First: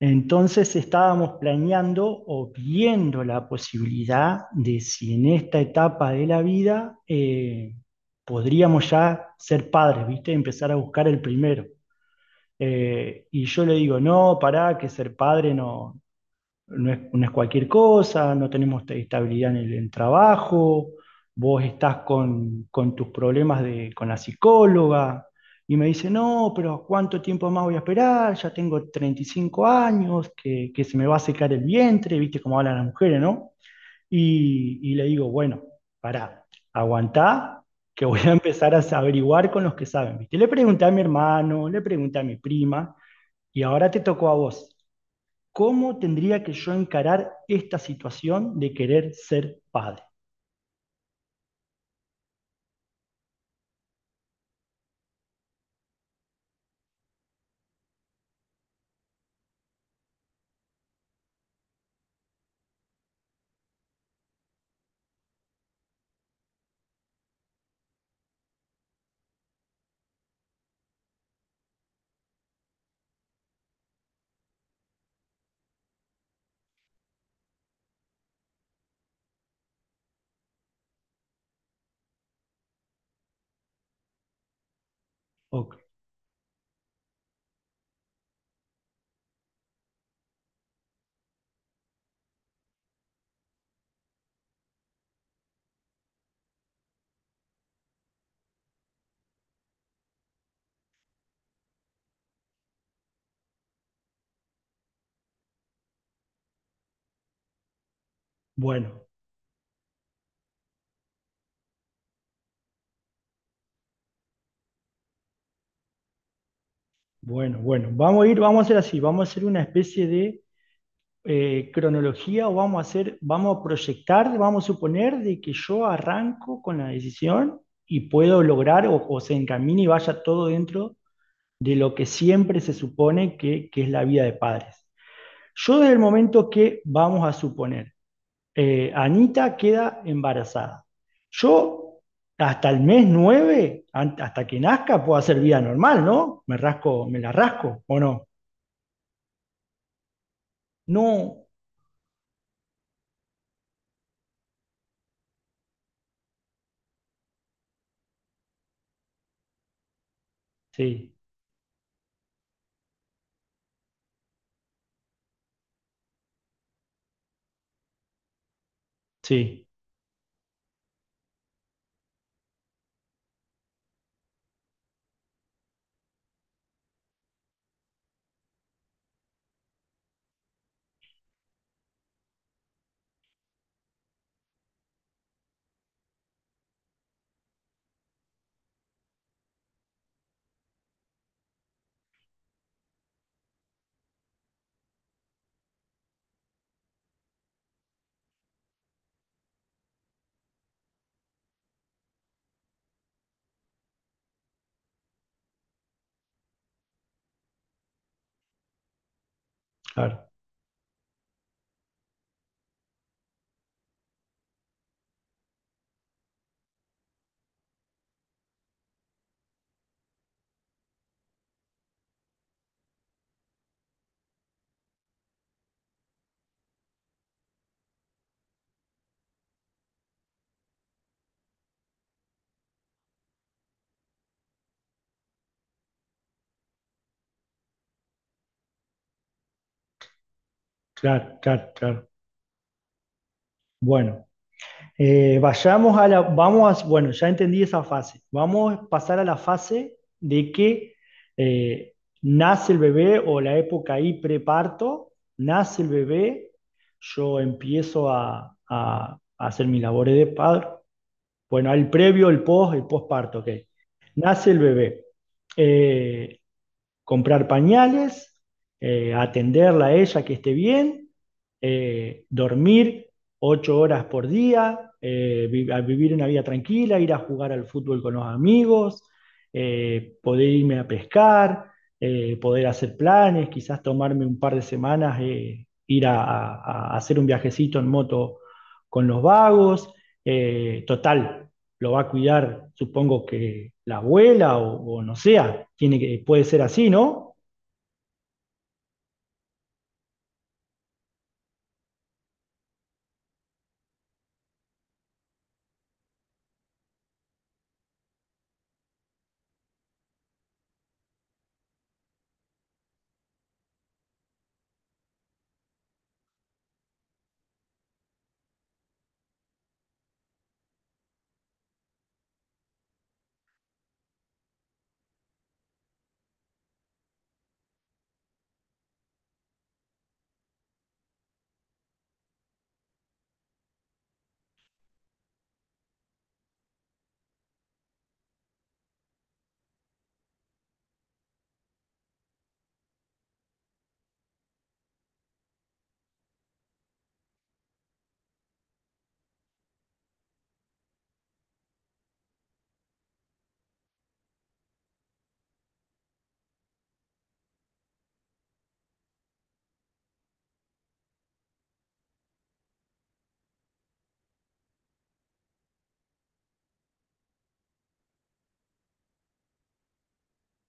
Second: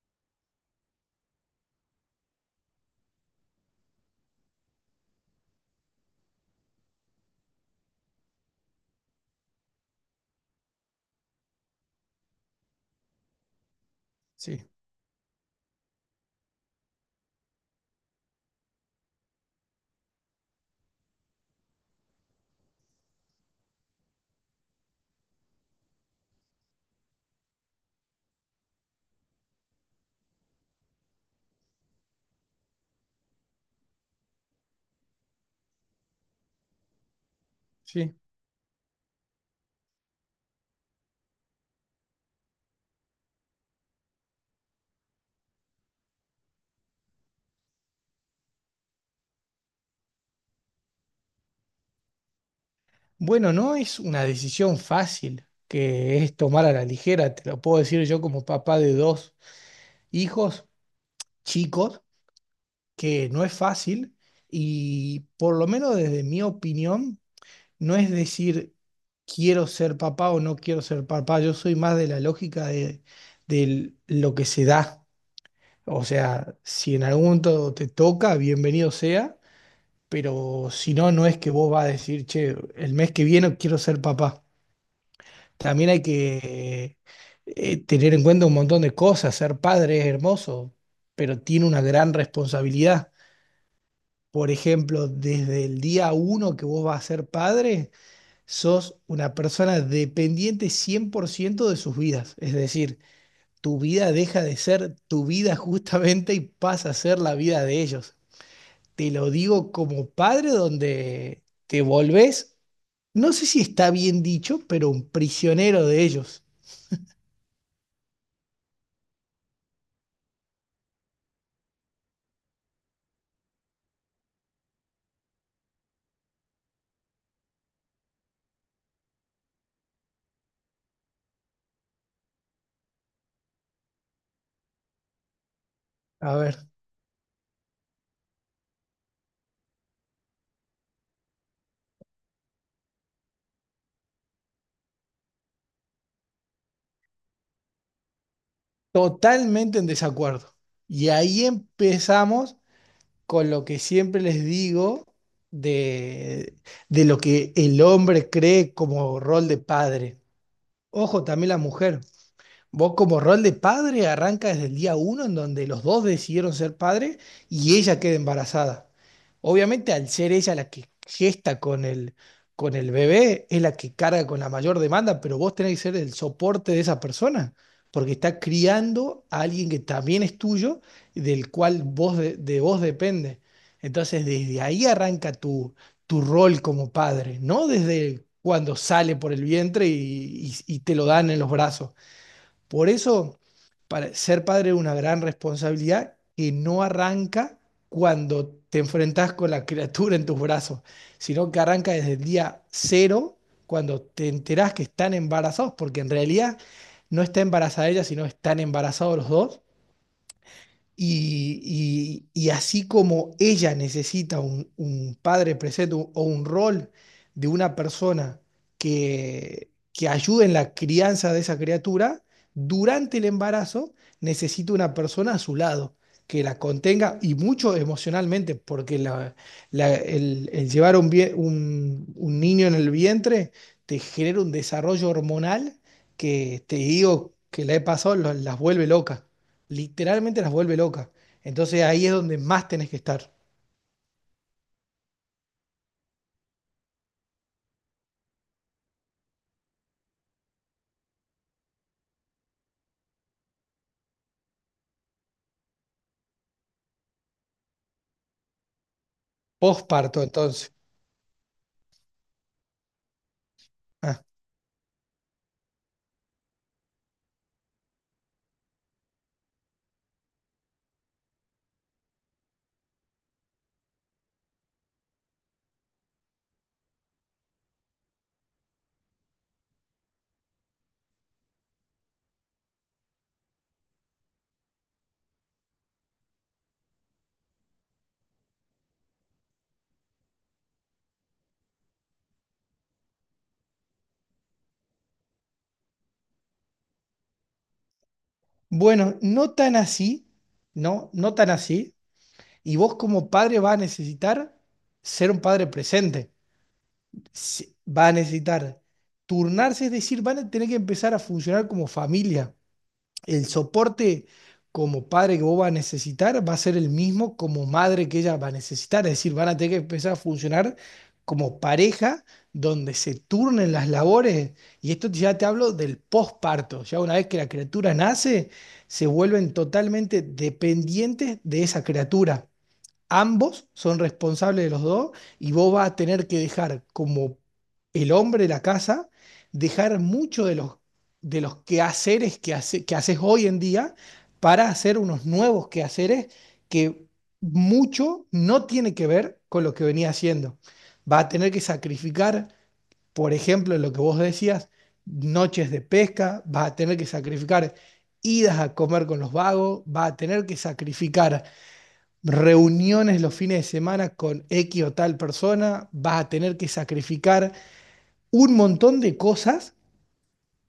Entonces estábamos planeando o viendo la posibilidad de si en esta etapa de la vida podríamos ya ser padres, ¿viste? Empezar a buscar el primero. Y yo le digo, no, Sí, pará, que ser padre no, no es cualquier cosa, no tenemos estabilidad en el en trabajo, vos estás con tus problemas de, con la psicóloga, y me dice, no, pero ¿cuánto tiempo más voy a esperar? Ya tengo 35 años, que se me va a secar el vientre, viste cómo hablan las mujeres, ¿no? Y le digo, bueno, pará, aguantá, que sí. voy a empezar a averiguar con los que saben, viste. Le pregunté a mi hermano, le pregunté a mi prima, y ahora te tocó a vos. ¿Cómo tendría que yo encarar esta situación de querer ser padre? Bueno, no es una decisión fácil que es tomar a la ligera, te lo puedo decir yo como papá de dos hijos chicos, que no es fácil y por lo menos desde mi opinión, no es decir quiero ser papá o no quiero ser papá, yo soy más de la lógica de lo que se da. O sea, si en algún momento te toca, bienvenido sea, pero si no, no es que vos vas a decir, che, el mes que viene quiero ser papá. Ok, También hay que tener en cuenta un montón de cosas. Ser padre es hermoso, pero tiene una gran responsabilidad. Por ejemplo, desde el día uno que vos vas a ser padre, sos una persona dependiente 100% de sus vidas. Es decir, tu vida deja de ser tu vida justamente y pasa a ser la vida de ellos. bueno, Te lo digo como padre donde te volvés, no sé si está bien dicho, pero un prisionero de ellos. Bueno. Vamos a ir, vamos a hacer así, vamos a hacer una especie de cronología o vamos a hacer, vamos a proyectar, vamos a suponer de que yo arranco con la decisión y puedo lograr o se encamine y vaya todo dentro de lo que siempre se supone que es la vida de padres. Yo desde el A momento ver. que vamos a suponer Anita queda embarazada. Yo hasta el mes 9, hasta que nazca, puedo hacer vida normal, ¿no? Me rasco, me la rasco, ¿o no? Totalmente en desacuerdo. Y ahí No, empezamos con lo que siempre les digo de, de lo que el hombre cree como rol de padre. sí, Ojo, también la mujer. Vos como rol de padre arranca desde el día uno en donde los dos decidieron ser padres y ella queda embarazada. sí, Obviamente al ser ella la que gesta con el bebé, es la que carga con la mayor demanda, pero vos tenés que ser el soporte de esa persona, porque está criando a alguien que también es tuyo, del cual vos de vos depende. Entonces desde ahí arranca tu, tu rol como padre, no desde cuando sale por el vientre y te lo dan en los brazos. Por eso, para ser padre es una gran responsabilidad que no arranca cuando te enfrentas con la criatura en tus brazos, sino que arranca desde el día cero, cuando te enterás que están embarazados, porque en realidad no está embarazada ella, sino están embarazados los dos. claro, Y, y así como ella necesita un padre presente o un rol de una persona que ayude en la crianza de esa criatura, durante el embarazo necesita una persona a su lado que la contenga y mucho emocionalmente, porque el llevar un niño en el vientre te genera un desarrollo hormonal que te digo que la he pasado, las vuelve locas literalmente las vuelve locas. claro, claro, Entonces ahí claro. es donde más tenés que estar. Bueno, vayamos a la, vamos a, bueno, ya entendí esa fase. Vamos a pasar a la fase de que eh, nace el bebé o la época ahí preparto, nace el bebé, yo empiezo a, a hacer mis labores Posparto de padre. entonces. Bueno, el previo, el post, el postparto, ok. Ah, Nace el bebé. Eh, comprar pañales, atenderla a ella que esté bien, dormir 8 horas por día, a vivir una vida tranquila, ir a jugar al fútbol con los amigos, poder irme a pescar, poder hacer planes, quizás tomarme un par de semanas, ir a, a hacer un viajecito en moto con los vagos. Total, lo va a cuidar, supongo que la abuela o no sea, tiene que, puede ser así, ¿no? bueno, no tan así, no, no tan así. Y vos como padre vas a necesitar ser un padre presente. Va a necesitar turnarse, es decir, van a tener que empezar a funcionar como familia. El soporte como padre que vos vas a necesitar va a ser el mismo como madre que ella va a necesitar. Es decir, van a tener que empezar a funcionar como pareja donde se turnen las labores. Y esto ya te hablo del posparto. Ya una vez que la criatura nace, se vuelven totalmente dependientes de esa criatura. Ambos son responsables de los dos y vos vas a tener que dejar como el hombre de la casa, dejar mucho de los quehaceres que, que haces hoy en día para hacer unos nuevos quehaceres que mucho no tiene que ver con lo que venía haciendo. Va a tener que sacrificar, por ejemplo, lo que vos decías, noches de pesca, va a tener que sacrificar idas a comer con los vagos, va a tener que sacrificar reuniones los fines de semana con X o tal persona, vas a tener que sacrificar un montón de cosas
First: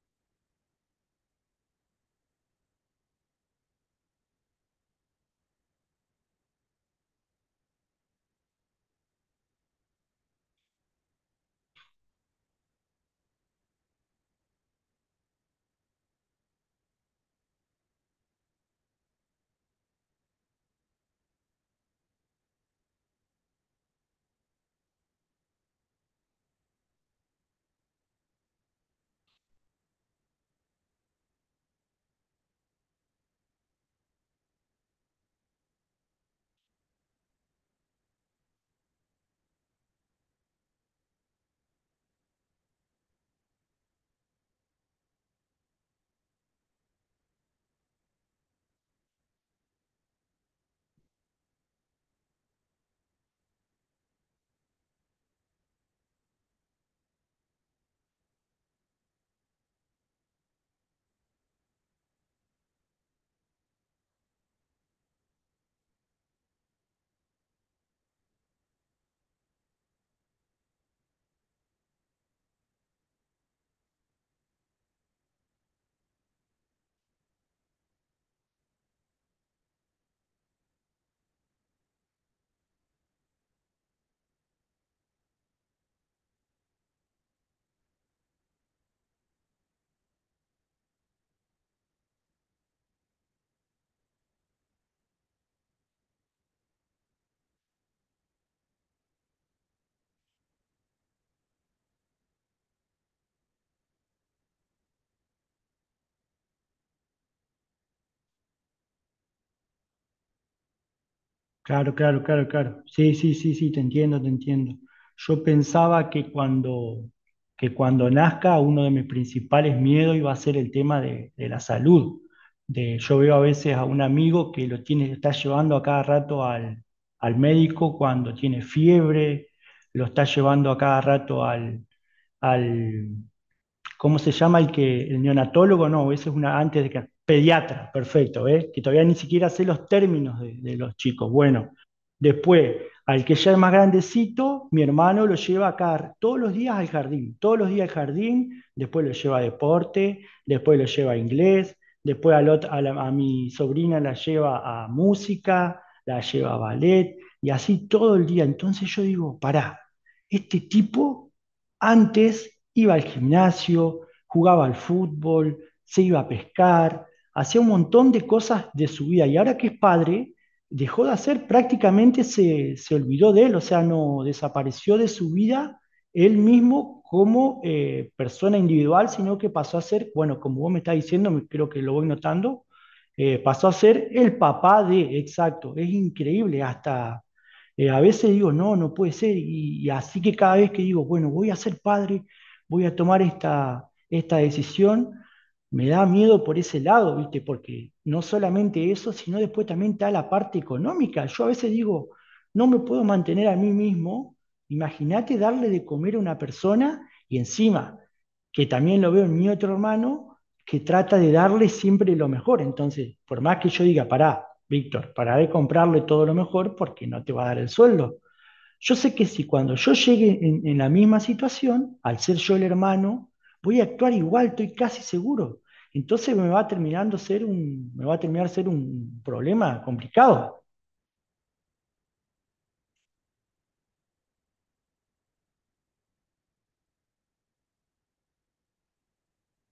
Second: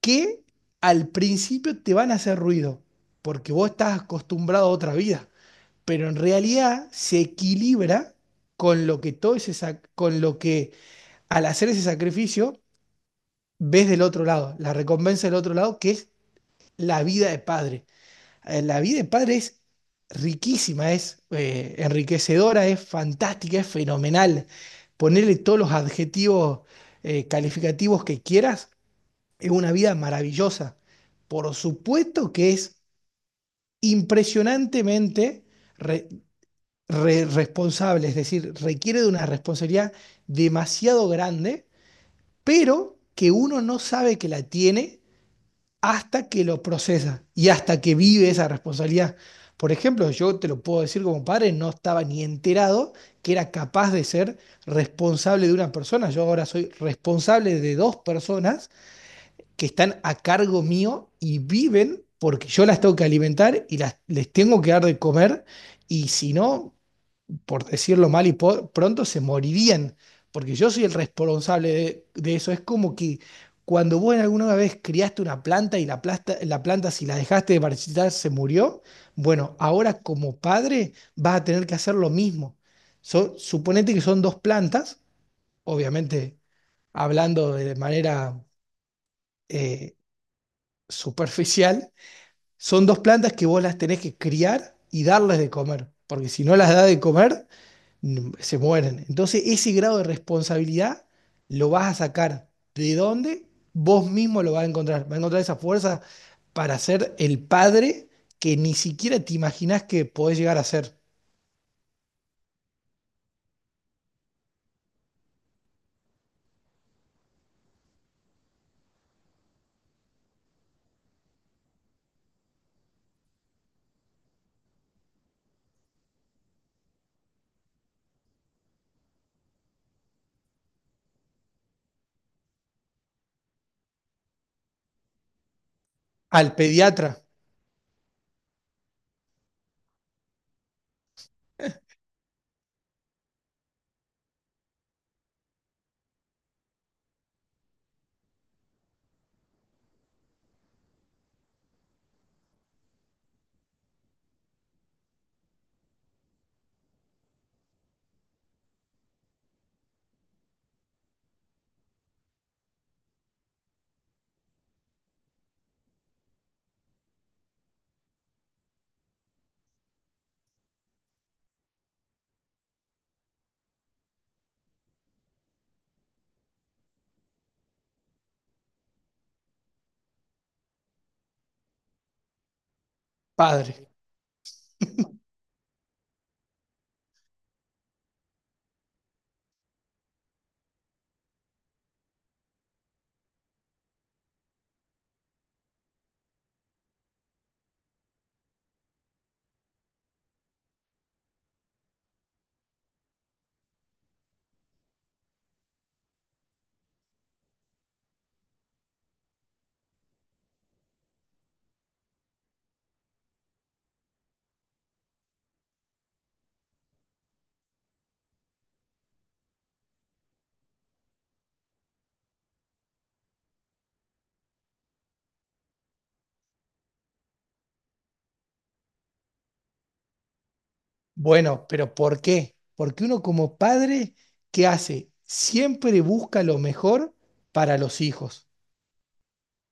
que al principio te van a hacer ruido, porque vos estás acostumbrado a otra vida, pero en realidad se equilibra con lo que todo ese con lo que al hacer ese sacrificio ves del otro lado, la recompensa del otro lado que es la vida de padre. La vida de padre es riquísima, es enriquecedora, es fantástica, es fenomenal. Ponerle todos los adjetivos calificativos que quieras, es una vida maravillosa. Por supuesto que es impresionantemente re- responsable, es decir, requiere de una responsabilidad demasiado grande, pero que uno no sabe que la tiene hasta que lo procesa y hasta que vive esa responsabilidad. Por ejemplo, yo te lo puedo decir como padre, no estaba ni enterado que era capaz de ser responsable de una persona. Yo ahora soy responsable de dos personas que están a cargo mío y viven porque yo las tengo que alimentar y las, les tengo que dar de comer. Y si no, por decirlo mal y pronto, se morirían, porque yo soy el responsable de eso. Es como que cuando vos en alguna vez criaste una planta y la planta si la dejaste de marchitar se murió, bueno, ahora como padre vas a tener que hacer lo mismo. Suponete que son dos plantas, obviamente hablando de manera eh, superficial, son dos plantas que vos las tenés que criar y darles de comer, porque si no las das de comer, se mueren. Entonces, ese grado de responsabilidad lo vas a sacar. ¿De dónde? Vos mismo lo vas a encontrar. Vas a encontrar esa fuerza para ser el padre que ni siquiera te imaginás que podés llegar a ser. Claro, claro, claro, claro. Sí, sí, sí, sí, te entiendo, te entiendo. Yo pensaba que cuando nazca uno de mis principales miedos iba a ser el tema de la salud. De, yo veo a veces a un amigo que lo tiene, está llevando a cada rato al, al médico cuando tiene fiebre, lo está llevando a cada rato al, ¿cómo se llama el que, el neonatólogo? No, ese es Al una antes de que, pediatra, pediatra, perfecto, ¿eh? Que todavía ni siquiera sé los términos de los chicos. Bueno, después, al que ya es más grandecito, mi hermano lo lleva acá todos los días al jardín, todos los días al jardín, después lo lleva a deporte, después lo lleva a inglés, después al otro- a, la- a mi sobrina la lleva a música, la lleva a ballet, y así todo el día. Entonces yo digo, pará, este tipo antes iba al gimnasio, jugaba al fútbol, se iba a pescar, hacía un montón de cosas de su vida y ahora que es padre, dejó de hacer, prácticamente se olvidó de él, o sea, no desapareció de su vida él mismo como persona individual, sino que pasó a ser, bueno, como vos me estás diciendo, creo que lo voy notando, pasó a padre. ser el papá de, exacto, es increíble, hasta a veces digo, no, no puede ser, y así que cada vez que digo, bueno, voy a ser padre, voy a tomar esta decisión, me da miedo por ese lado, ¿viste? Porque no solamente eso, sino después también está la parte económica. Yo a veces digo, no me puedo mantener a mí mismo, imagínate darle de comer a una persona y encima, que también lo veo en mi otro hermano, que trata de darle siempre lo mejor. Entonces, por más que yo diga, pará, Víctor, pará de comprarle todo lo mejor porque no te va a dar el sueldo. Yo sé que si cuando yo llegue en la misma situación, al ser yo el hermano, voy a actuar igual, estoy casi seguro. Entonces me va a terminar ser un problema complicado. Bueno, pero ¿por qué? Porque uno como padre, ¿qué hace? Siempre busca lo mejor para los hijos.